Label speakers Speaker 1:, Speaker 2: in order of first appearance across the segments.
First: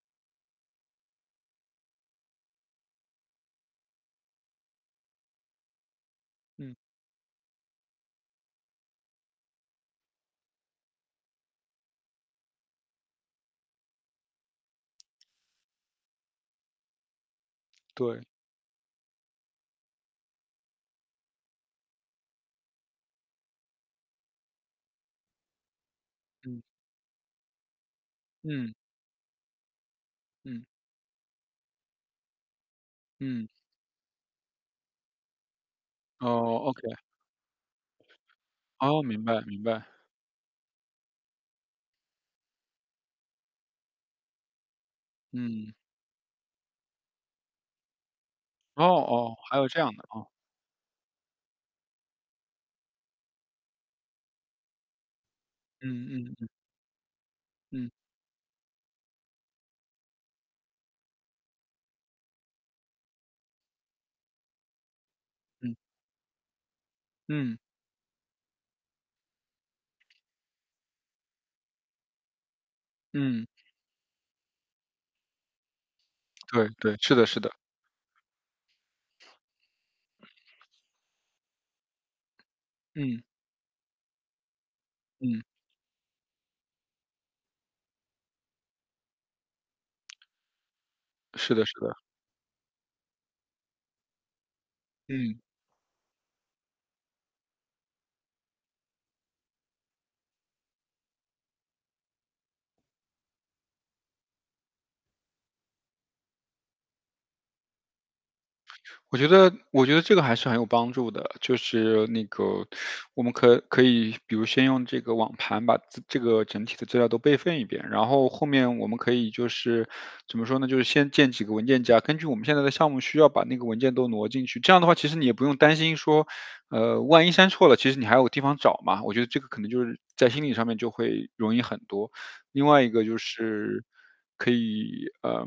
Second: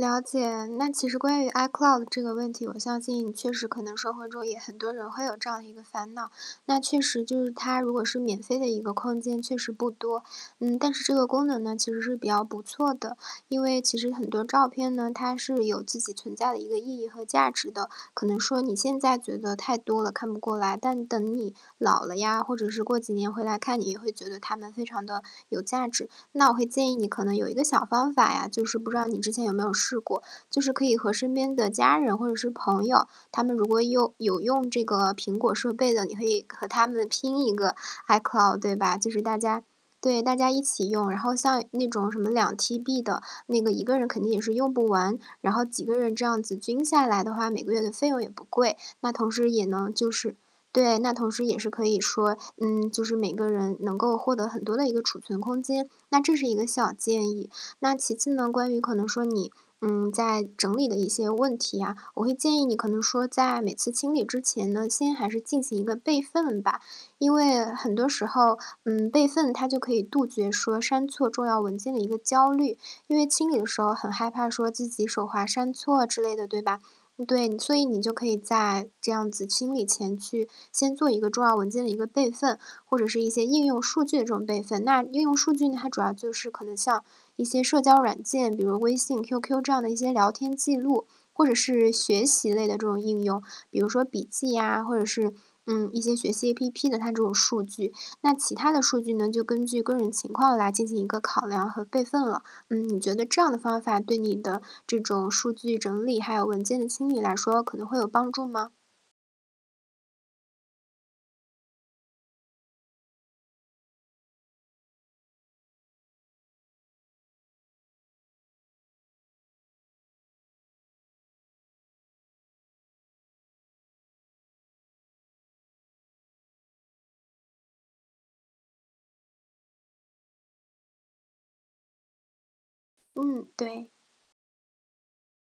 Speaker 1: 了解，那其实关于 iCloud 的这个问题，我相信确实可能社会中也很多人会有这样的一个烦恼。
Speaker 2: 嗯。
Speaker 1: 那确实就是它如果是免费的一个空间确实不多。嗯，但是这个功能呢，其实是比较不错的。因为其实很多照片呢，它是有自己存在的一个意义和价值的，
Speaker 2: 对。
Speaker 1: 可能说你现在觉得太多了，看不过来，但等你老了呀，或者是过几年回来看，你也会觉得它们非常地有价值。那我
Speaker 2: 嗯。
Speaker 1: 会建议你可能有一个小方法呀，就
Speaker 2: 嗯。
Speaker 1: 是不知道你之前有没有试过。就
Speaker 2: 嗯。
Speaker 1: 是可以和身边的家人或者是朋友，他
Speaker 2: 嗯。
Speaker 1: 们如果用有用这个苹果设备的，你可以
Speaker 2: 哦
Speaker 1: 和
Speaker 2: ，OK。
Speaker 1: 他们拼一个 iCloud 对吧？
Speaker 2: 哦，
Speaker 1: 就是
Speaker 2: 明
Speaker 1: 大
Speaker 2: 白明
Speaker 1: 家
Speaker 2: 白。
Speaker 1: 对，大家一起用。然后像那种什么2 TB 的，那个一个人肯定也是用不完，然后
Speaker 2: 嗯。
Speaker 1: 几个人这样子均下来的话，每个月的费用也不贵。
Speaker 2: 哦
Speaker 1: 那同
Speaker 2: 哦，
Speaker 1: 时
Speaker 2: 还
Speaker 1: 也
Speaker 2: 有这
Speaker 1: 能
Speaker 2: 样的，
Speaker 1: 就
Speaker 2: 哦。
Speaker 1: 是对，那同时也是可以说，嗯，就是每个人能够获得很多的一个储存空间，
Speaker 2: 嗯
Speaker 1: 那
Speaker 2: 嗯
Speaker 1: 这是
Speaker 2: 嗯。
Speaker 1: 一个小建议。
Speaker 2: 嗯。
Speaker 1: 那其次呢，关于可能说你，嗯，在整理的一些问题啊，我会建议你可能说在每次清理之前呢，先还是进
Speaker 2: 嗯。
Speaker 1: 行一个备份吧。因
Speaker 2: 嗯。
Speaker 1: 为很多时候，嗯，备份它就可以杜绝说删错重要文件的一个焦虑。因为
Speaker 2: 嗯。
Speaker 1: 清理的时候很害怕说自己手滑删错之类的，对
Speaker 2: 对
Speaker 1: 吧？
Speaker 2: 对，是
Speaker 1: 嗯，
Speaker 2: 的是的。
Speaker 1: 对，所以你就可以在这样子清理前去先做一个重要文件的一个备份，或者是
Speaker 2: 嗯。
Speaker 1: 一些应用数据的这种备份。那应用
Speaker 2: 嗯。
Speaker 1: 数据呢，它主要就是可能像一些社交软件，比如微信、QQ 这样的一些聊天记录，或者
Speaker 2: 是的是
Speaker 1: 是
Speaker 2: 的。
Speaker 1: 学习类的这种应用，比如说笔记呀，或者是，
Speaker 2: 嗯。
Speaker 1: 嗯，一些学习 APP 的它这种数据。那其他的数据呢，就根据个人情况来进行一个考量和备份了。嗯，你觉得这样的方法对你的这种数据整理，还有文件的清理来说，可能会有帮助吗？
Speaker 2: 我觉得我觉得这个还是很有帮助的。就是那个，我们可可以比如先用这个网盘把自这个整体的资料都备份一遍，然后后面我们可以就是，怎么说呢，就是先建几个文件夹，根据我们现在的项目需要把那个文件都挪进去，这样的话其实你也不用担心说，嗯，万一删错了其实你还有个地方找嘛，我觉得这个可能就是在心理上面就会容易很多。另外一个就
Speaker 1: 嗯，
Speaker 2: 是，
Speaker 1: 对。
Speaker 2: 可以呃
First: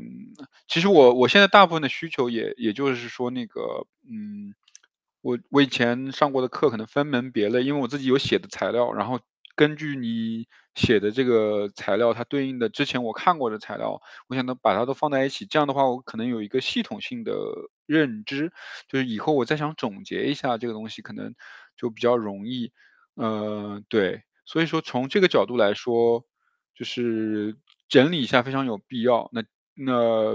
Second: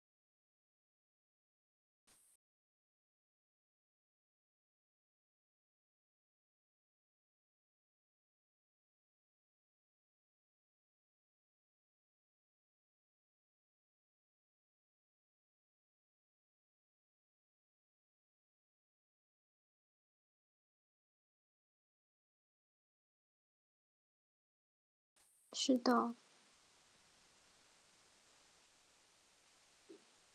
Speaker 2: 其实我我现在大部分的需求也也就是说那个，嗯，我我以前上过的课可能分门别类因为我自己有写的材料，然后根据你写的这个材料，它对应的之前我看过的材料，我想都把它都放在一起，这样的话我可能有一个系统性的认知。就是以后我再想总结一下这个东西可能就比较容易。嗯，对。所以说从这个角度来
Speaker 1: 是的。
Speaker 2: 说，就是整理一下非常有必要。那那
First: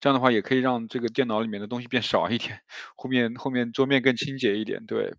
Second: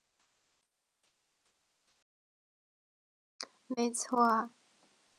Speaker 2: 这样的话也可以让这个电脑里面的东西变少一点，后面后面桌
Speaker 1: 没
Speaker 2: 面更
Speaker 1: 错
Speaker 2: 清
Speaker 1: 啊。
Speaker 2: 洁一点，对。